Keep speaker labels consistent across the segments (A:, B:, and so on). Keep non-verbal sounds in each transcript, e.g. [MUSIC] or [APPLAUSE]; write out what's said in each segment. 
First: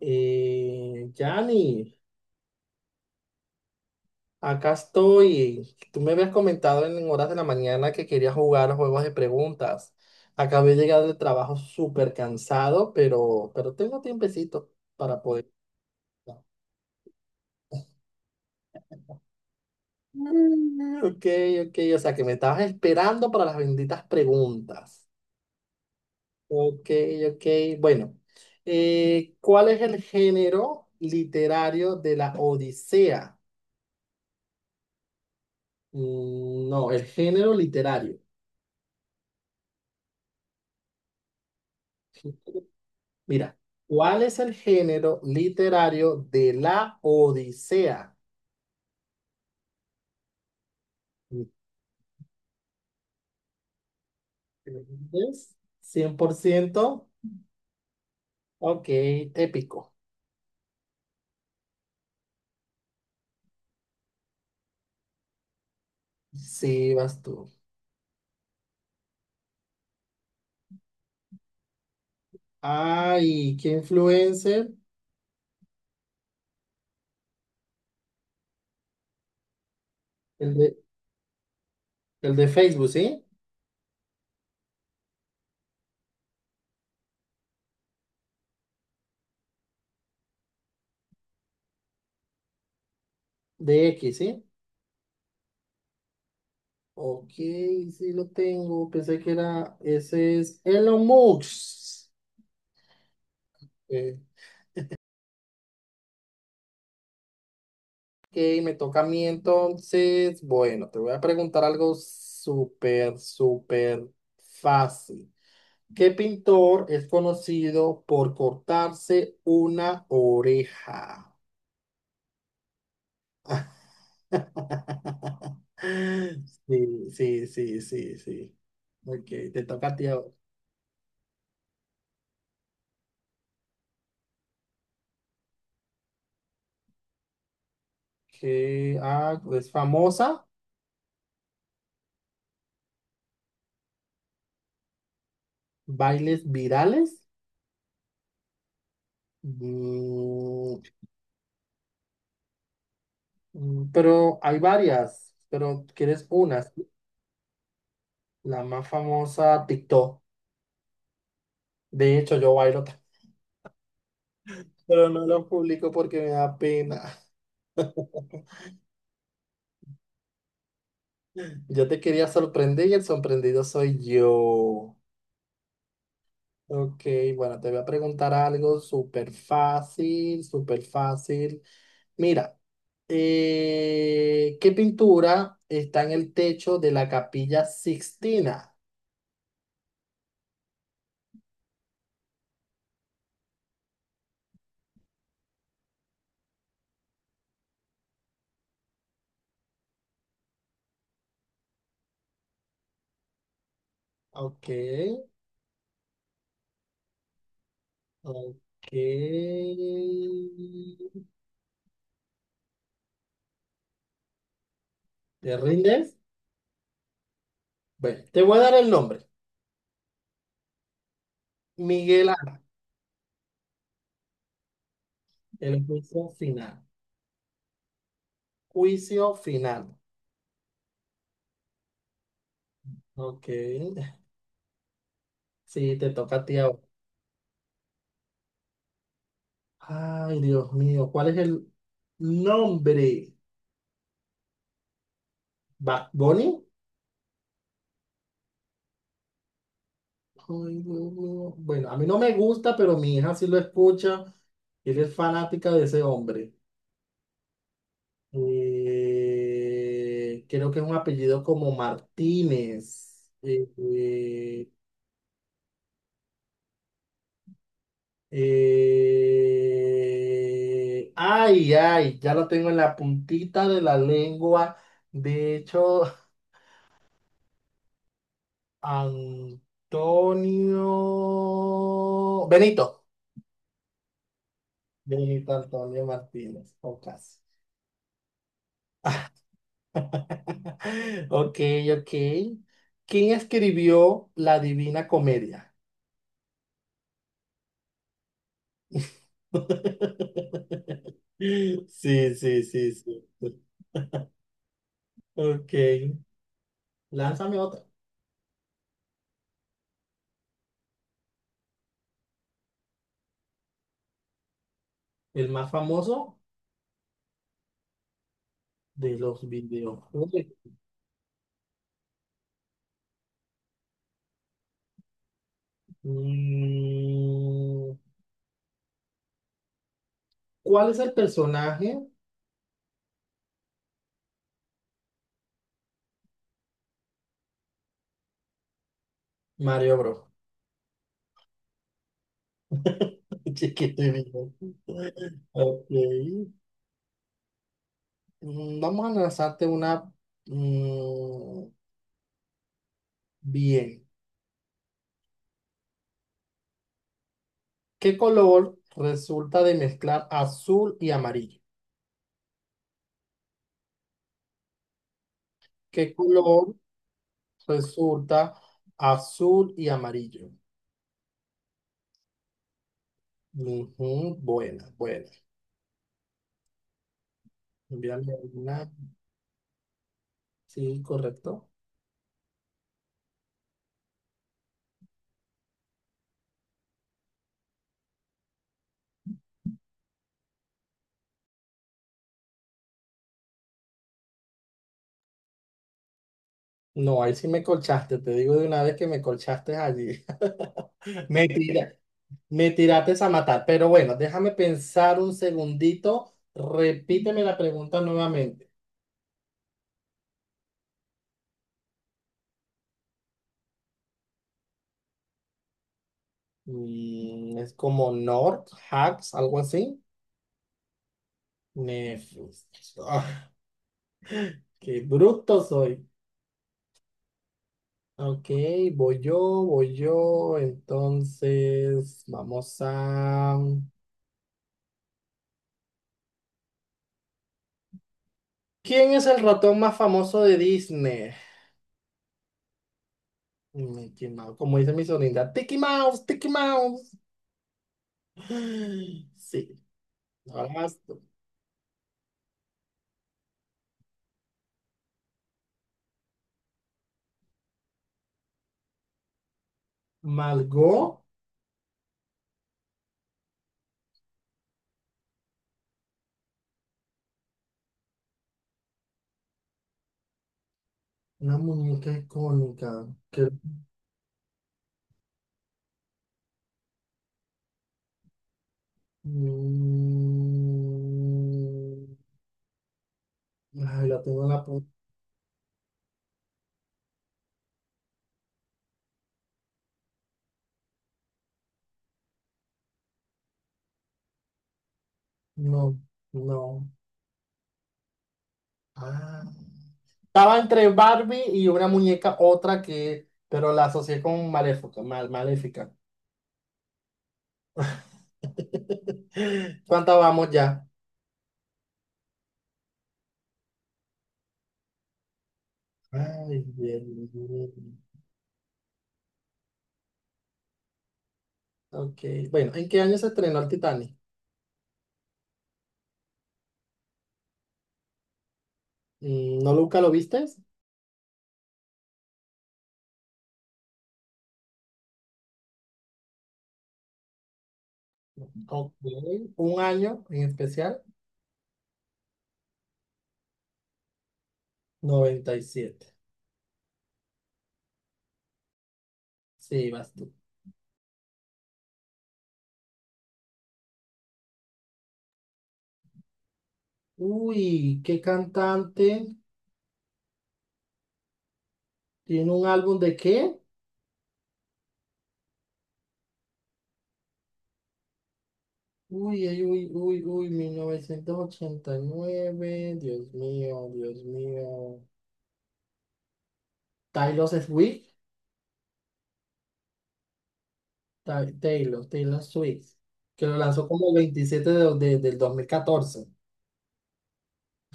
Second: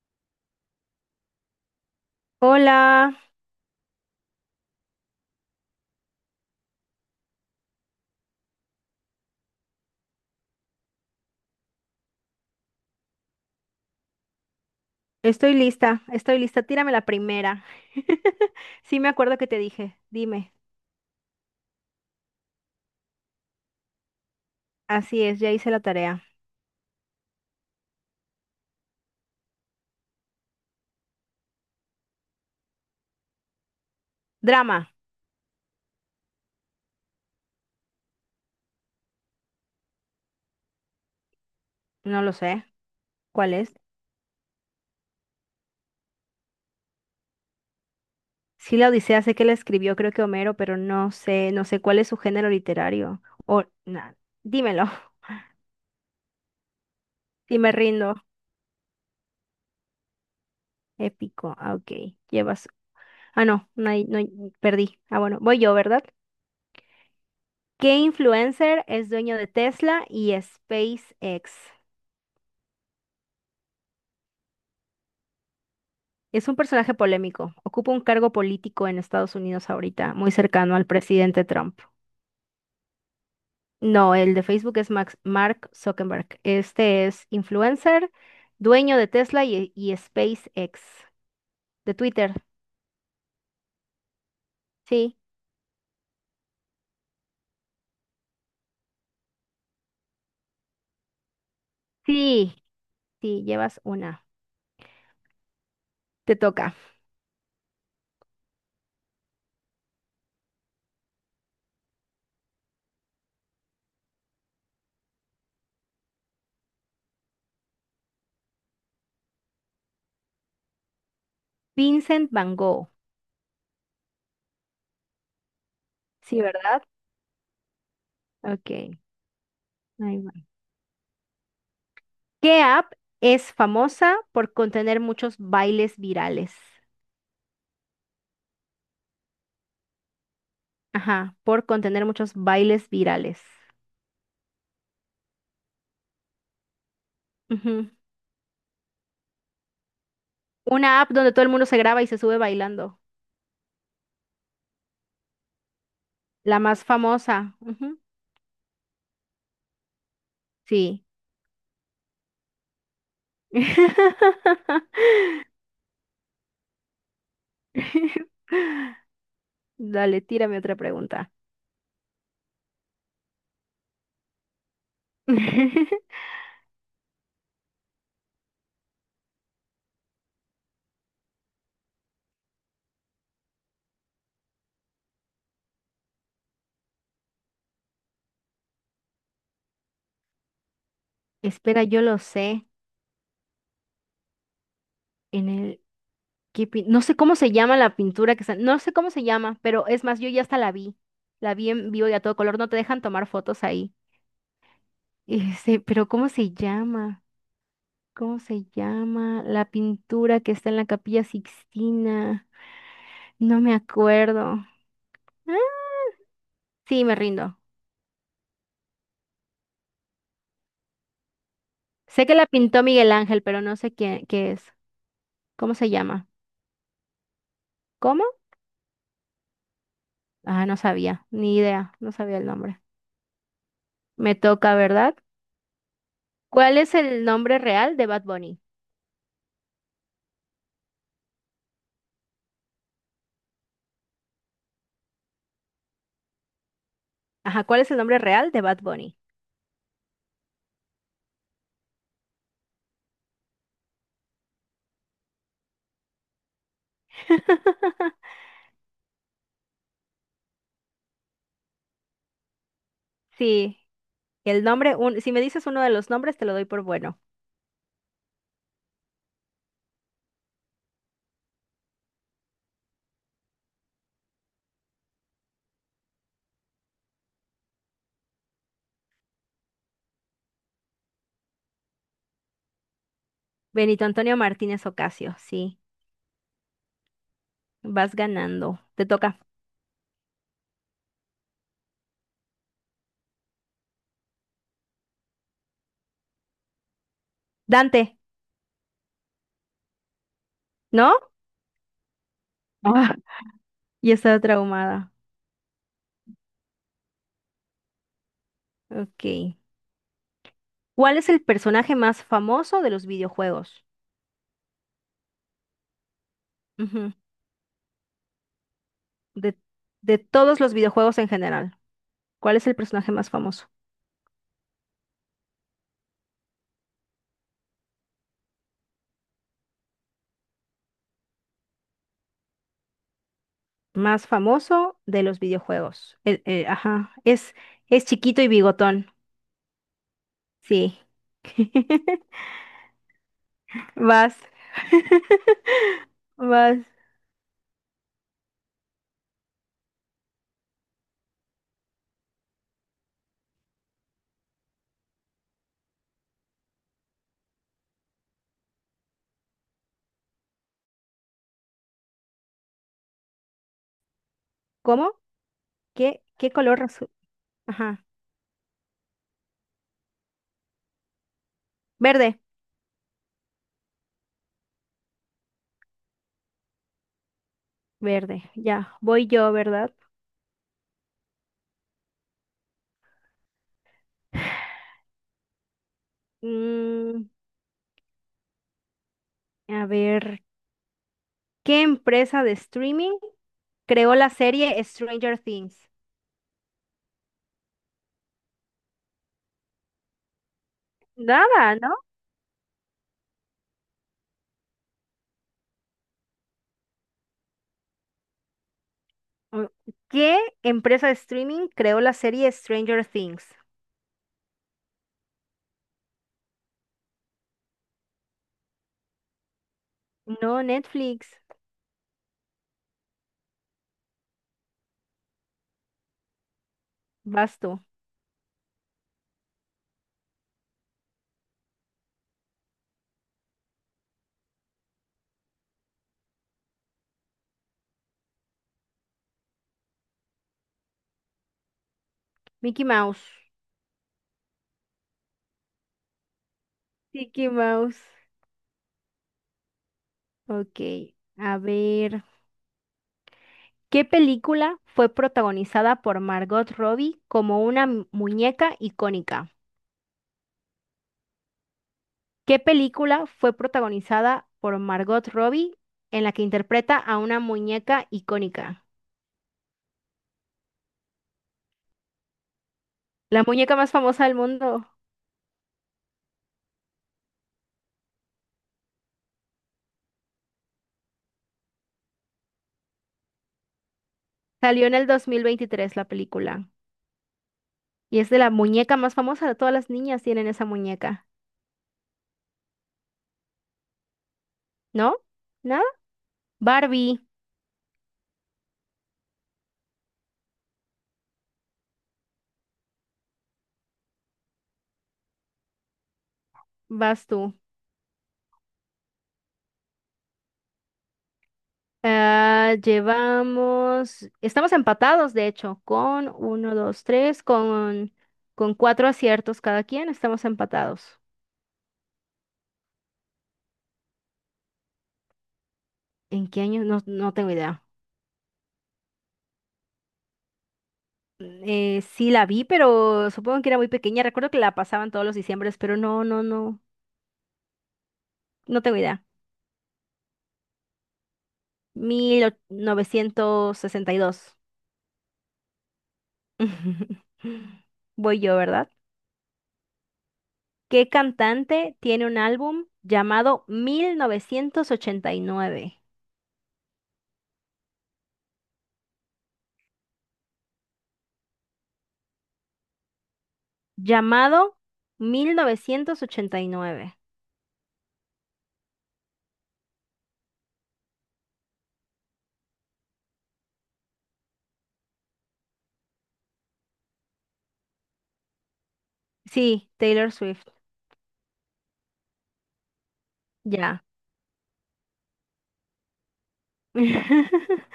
A: Yani,
B: Hola,
A: acá estoy. Tú me habías comentado en horas de la mañana que querías jugar juegos de preguntas. Acabé de llegar del trabajo súper cansado, pero tengo tiempecito para poder
B: estoy lista, estoy
A: jugar.
B: lista. Tírame la primera. [LAUGHS] Sí, me acuerdo que te dije. Dime.
A: Mm, Ok, ok, o sea que me estabas esperando para las benditas preguntas.
B: Así es, ya hice la tarea.
A: Ok, ok, bueno. ¿Cuál es el género literario de la Odisea?
B: Drama.
A: Mm, no, el género literario.
B: No lo sé. ¿Cuál
A: Mira,
B: es?
A: ¿cuál es el género literario de la Odisea?
B: Sí, la Odisea sé que la escribió, creo que Homero, pero no sé, no sé cuál es su género literario. O, nada. Dímelo. [LAUGHS]
A: ¿Entiendes? ¿100%?
B: Y me rindo.
A: Ok, épico.
B: Épico. Ah, ok. Llevas. Ah, no, no hay, perdí. Ah, bueno, voy yo, ¿verdad?
A: Sí, vas tú.
B: ¿Qué influencer es dueño de Tesla y SpaceX?
A: Ay, ¿qué influencer?
B: Es un personaje polémico. Ocupa un cargo político en Estados Unidos ahorita, muy
A: El
B: cercano
A: de,
B: al presidente Trump.
A: el de Facebook, ¿sí?
B: No, el de Facebook es Mark Zuckerberg. Este es influencer, dueño de Tesla y SpaceX. De Twitter.
A: De X, ¿sí?
B: Sí,
A: Ok, sí lo tengo. Pensé que era, ese es Elon Musk.
B: sí, sí, llevas
A: Eh,
B: una. Te toca.
A: Ok, me toca a mí entonces. Bueno, te voy a preguntar algo súper, súper fácil. ¿Qué pintor es conocido por cortarse una oreja?
B: Vincent Van Gogh.
A: [LAUGHS]
B: Sí, ¿verdad?
A: Sí, sí, sí, sí, sí.
B: Ok.
A: Ok, te toca a ti
B: ahí
A: ahora.
B: va. ¿Qué app es famosa por contener muchos bailes virales?
A: Ah, ¿es famosa?
B: Ajá, por contener muchos bailes virales.
A: ¿Bailes virales?
B: Ujú.
A: Mm,
B: Una app donde todo el mundo se graba y se sube bailando.
A: pero hay varias, pero ¿quieres
B: La
A: unas?
B: más famosa. Ujú.
A: La más famosa, TikTok.
B: Sí.
A: De hecho, yo bailo. [LAUGHS] Pero no
B: [LAUGHS]
A: lo publico porque me da pena.
B: Dale, tírame otra pregunta.
A: Yo te quería sorprender y el sorprendido soy yo.
B: [LAUGHS]
A: Ok, bueno, te voy a preguntar algo súper fácil, súper fácil. Mira, ¿qué pintura está en el techo de la Capilla Sixtina?
B: Espera, yo lo sé. En el ¿qué pin- No sé cómo se llama la pintura que está. No sé cómo se llama, pero es más, yo ya hasta la vi. La vi en vivo y a todo color. No te dejan tomar fotos ahí.
A: Ok,
B: Este, pero ¿cómo se llama? ¿Cómo
A: ok.
B: se llama la pintura que está en la Capilla Sixtina? No me acuerdo.
A: ¿Te
B: [LAUGHS]
A: rindes?
B: Sí, me rindo.
A: Bueno, te voy a dar el nombre.
B: Sé
A: Miguel
B: que la
A: Ángel,
B: pintó Miguel Ángel, pero no sé qué es. ¿Cómo
A: el
B: se
A: juicio
B: llama?
A: final.
B: ¿Cómo?
A: Juicio final.
B: Ah, no sabía, ni idea, no sabía el nombre.
A: Ok. [LAUGHS]
B: Me toca, ¿verdad?
A: Sí, te toca a ti ahora.
B: ¿Cuál es el nombre real de Bad Bunny?
A: Ay, Dios mío, ¿cuál es el nombre? ¿Bad Bunny?
B: Ajá, ¿cuál es el nombre real de Bad Bunny?
A: Bueno, a mí no me gusta, pero mi hija sí lo escucha. Ella es fanática de ese hombre.
B: [LAUGHS]
A: Creo que es un apellido como Martínez.
B: Sí, el nombre, si me dices uno de los nombres, te lo doy por bueno.
A: Ay, ay, ya lo tengo en la puntita de la lengua. De hecho, [LAUGHS] Antonio Benito.
B: Benito Antonio Martínez Ocasio,
A: Benito
B: sí,
A: Antonio Martínez, o casi.
B: vas ganando. Te toca.
A: [LAUGHS] Ok, ok. ¿Quién escribió La Divina Comedia?
B: Dante, ¿no?
A: [LAUGHS] Sí, sí,
B: Ah,
A: sí,
B: [LAUGHS]
A: sí.
B: ya estaba traumada.
A: Ok. Lánzame otra.
B: Ok. ¿Cuál es el personaje más famoso de los videojuegos?
A: El más famoso
B: Ujú.
A: de los
B: De, de
A: videojuegos.
B: todos los videojuegos en general, ¿cuál es el personaje más famoso?
A: Mm, ¿Cuál es el personaje?
B: Más famoso de los videojuegos. Ajá, es chiquito y bigotón.
A: Mario Bros.
B: Sí. [LAUGHS]
A: [LAUGHS] Chiquito y
B: Vas.
A: vivo. Ok.
B: [LAUGHS] Vas.
A: Vamos a lanzarte una, mm, bien. ¿Qué color resulta de mezclar azul y amarillo?
B: ¿Cómo?
A: ¿Qué
B: ¿Qué
A: color
B: color azul? Ajá.
A: resulta azul y amarillo?
B: Verde.
A: Ujú, buena, buena. Envíame
B: Verde.
A: una.
B: Ya. Voy yo, ¿verdad?
A: Sí, correcto.
B: Mm, a ver. ¿Qué empresa de streaming creó la serie Stranger Things?
A: No, ahí sí me colchaste. Te digo de una vez que me colchaste allí. [LAUGHS] Me
B: Nada, ¿no?
A: tira- me tiraste a matar. Pero bueno, déjame pensar un segundito. Repíteme la pregunta nuevamente.
B: Mm, ¿Qué empresa de streaming creó la serie Stranger Things?
A: Es como North, Hacks, algo así.
B: No, Netflix.
A: Nefus. Ah, qué bruto soy.
B: Basto.
A: Ok, voy yo, voy yo. Entonces, vamos a... ¿Quién es el ratón más famoso de Disney?
B: Mickey Mouse.
A: Mickey Mouse, como dice mi sonrisa. Tiki Mouse, Tiki Mouse.
B: Mickey Mouse.
A: [GASPS] Sí, ahora
B: Ok,
A: vas tú.
B: a ver. ¿Qué película fue protagonizada por Margot Robbie como una muñeca icónica?
A: Margot,
B: ¿Qué película fue protagonizada por Margot Robbie en la que interpreta a una muñeca icónica?
A: una muñeca icónica.
B: La
A: Que...
B: muñeca más famosa del mundo.
A: Mm, ay, la tengo en la.
B: Salió en el 2023 la película. Y es de la muñeca más famosa, todas las niñas tienen esa muñeca, ¿no? ¿Nada?
A: No, no.
B: Barbie,
A: Ah. Estaba entre Barbie y una muñeca, otra que, pero la asocié con Maléfica. Maléfica.
B: vas tú.
A: [LAUGHS] ¿Cuántas vamos ya?
B: Ah, llevamos, estamos empatados, de hecho, con
A: Ay,
B: uno,
A: bien,
B: dos, tres,
A: bien.
B: con cuatro aciertos cada quien, estamos empatados.
A: Ok, bueno, ¿en qué año se estrenó el Titanic?
B: ¿En qué año? No, no tengo idea.
A: ¿No nunca lo viste?
B: Sí la vi, pero supongo que era muy pequeña. Recuerdo que la pasaban todos los diciembres, pero no, no, no, no
A: Ok,
B: tengo idea.
A: un año en especial,
B: 1962.
A: 97.
B: [LAUGHS] Voy yo, ¿verdad?
A: Sí, vas tú.
B: ¿Qué cantante tiene un álbum llamado 1989?
A: Uy, ¿qué cantante tiene un álbum de qué?
B: Llamado 1989.
A: Uy, ay, uy, uy, uy, 1989. Dios mío, Dios mío. Taylor Swift.
B: Sí, Taylor Swift.
A: Taylor Swift, que lo lanzó
B: Ya.
A: como el 27 de, del 2014.
B: [LAUGHS]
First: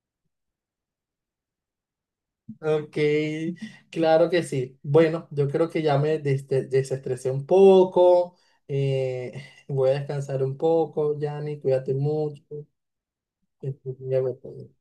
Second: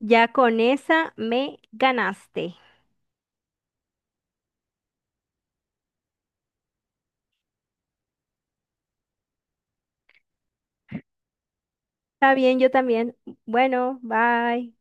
B: Ya con esa me ganaste.
A: Ok, claro que sí. Bueno, yo creo que ya me desestresé un poco. eh, voy a descansar un poco, Yanni, cuídate
B: Está bien,
A: mucho.
B: yo también.
A: Que estés
B: Bueno,
A: bien,
B: bye.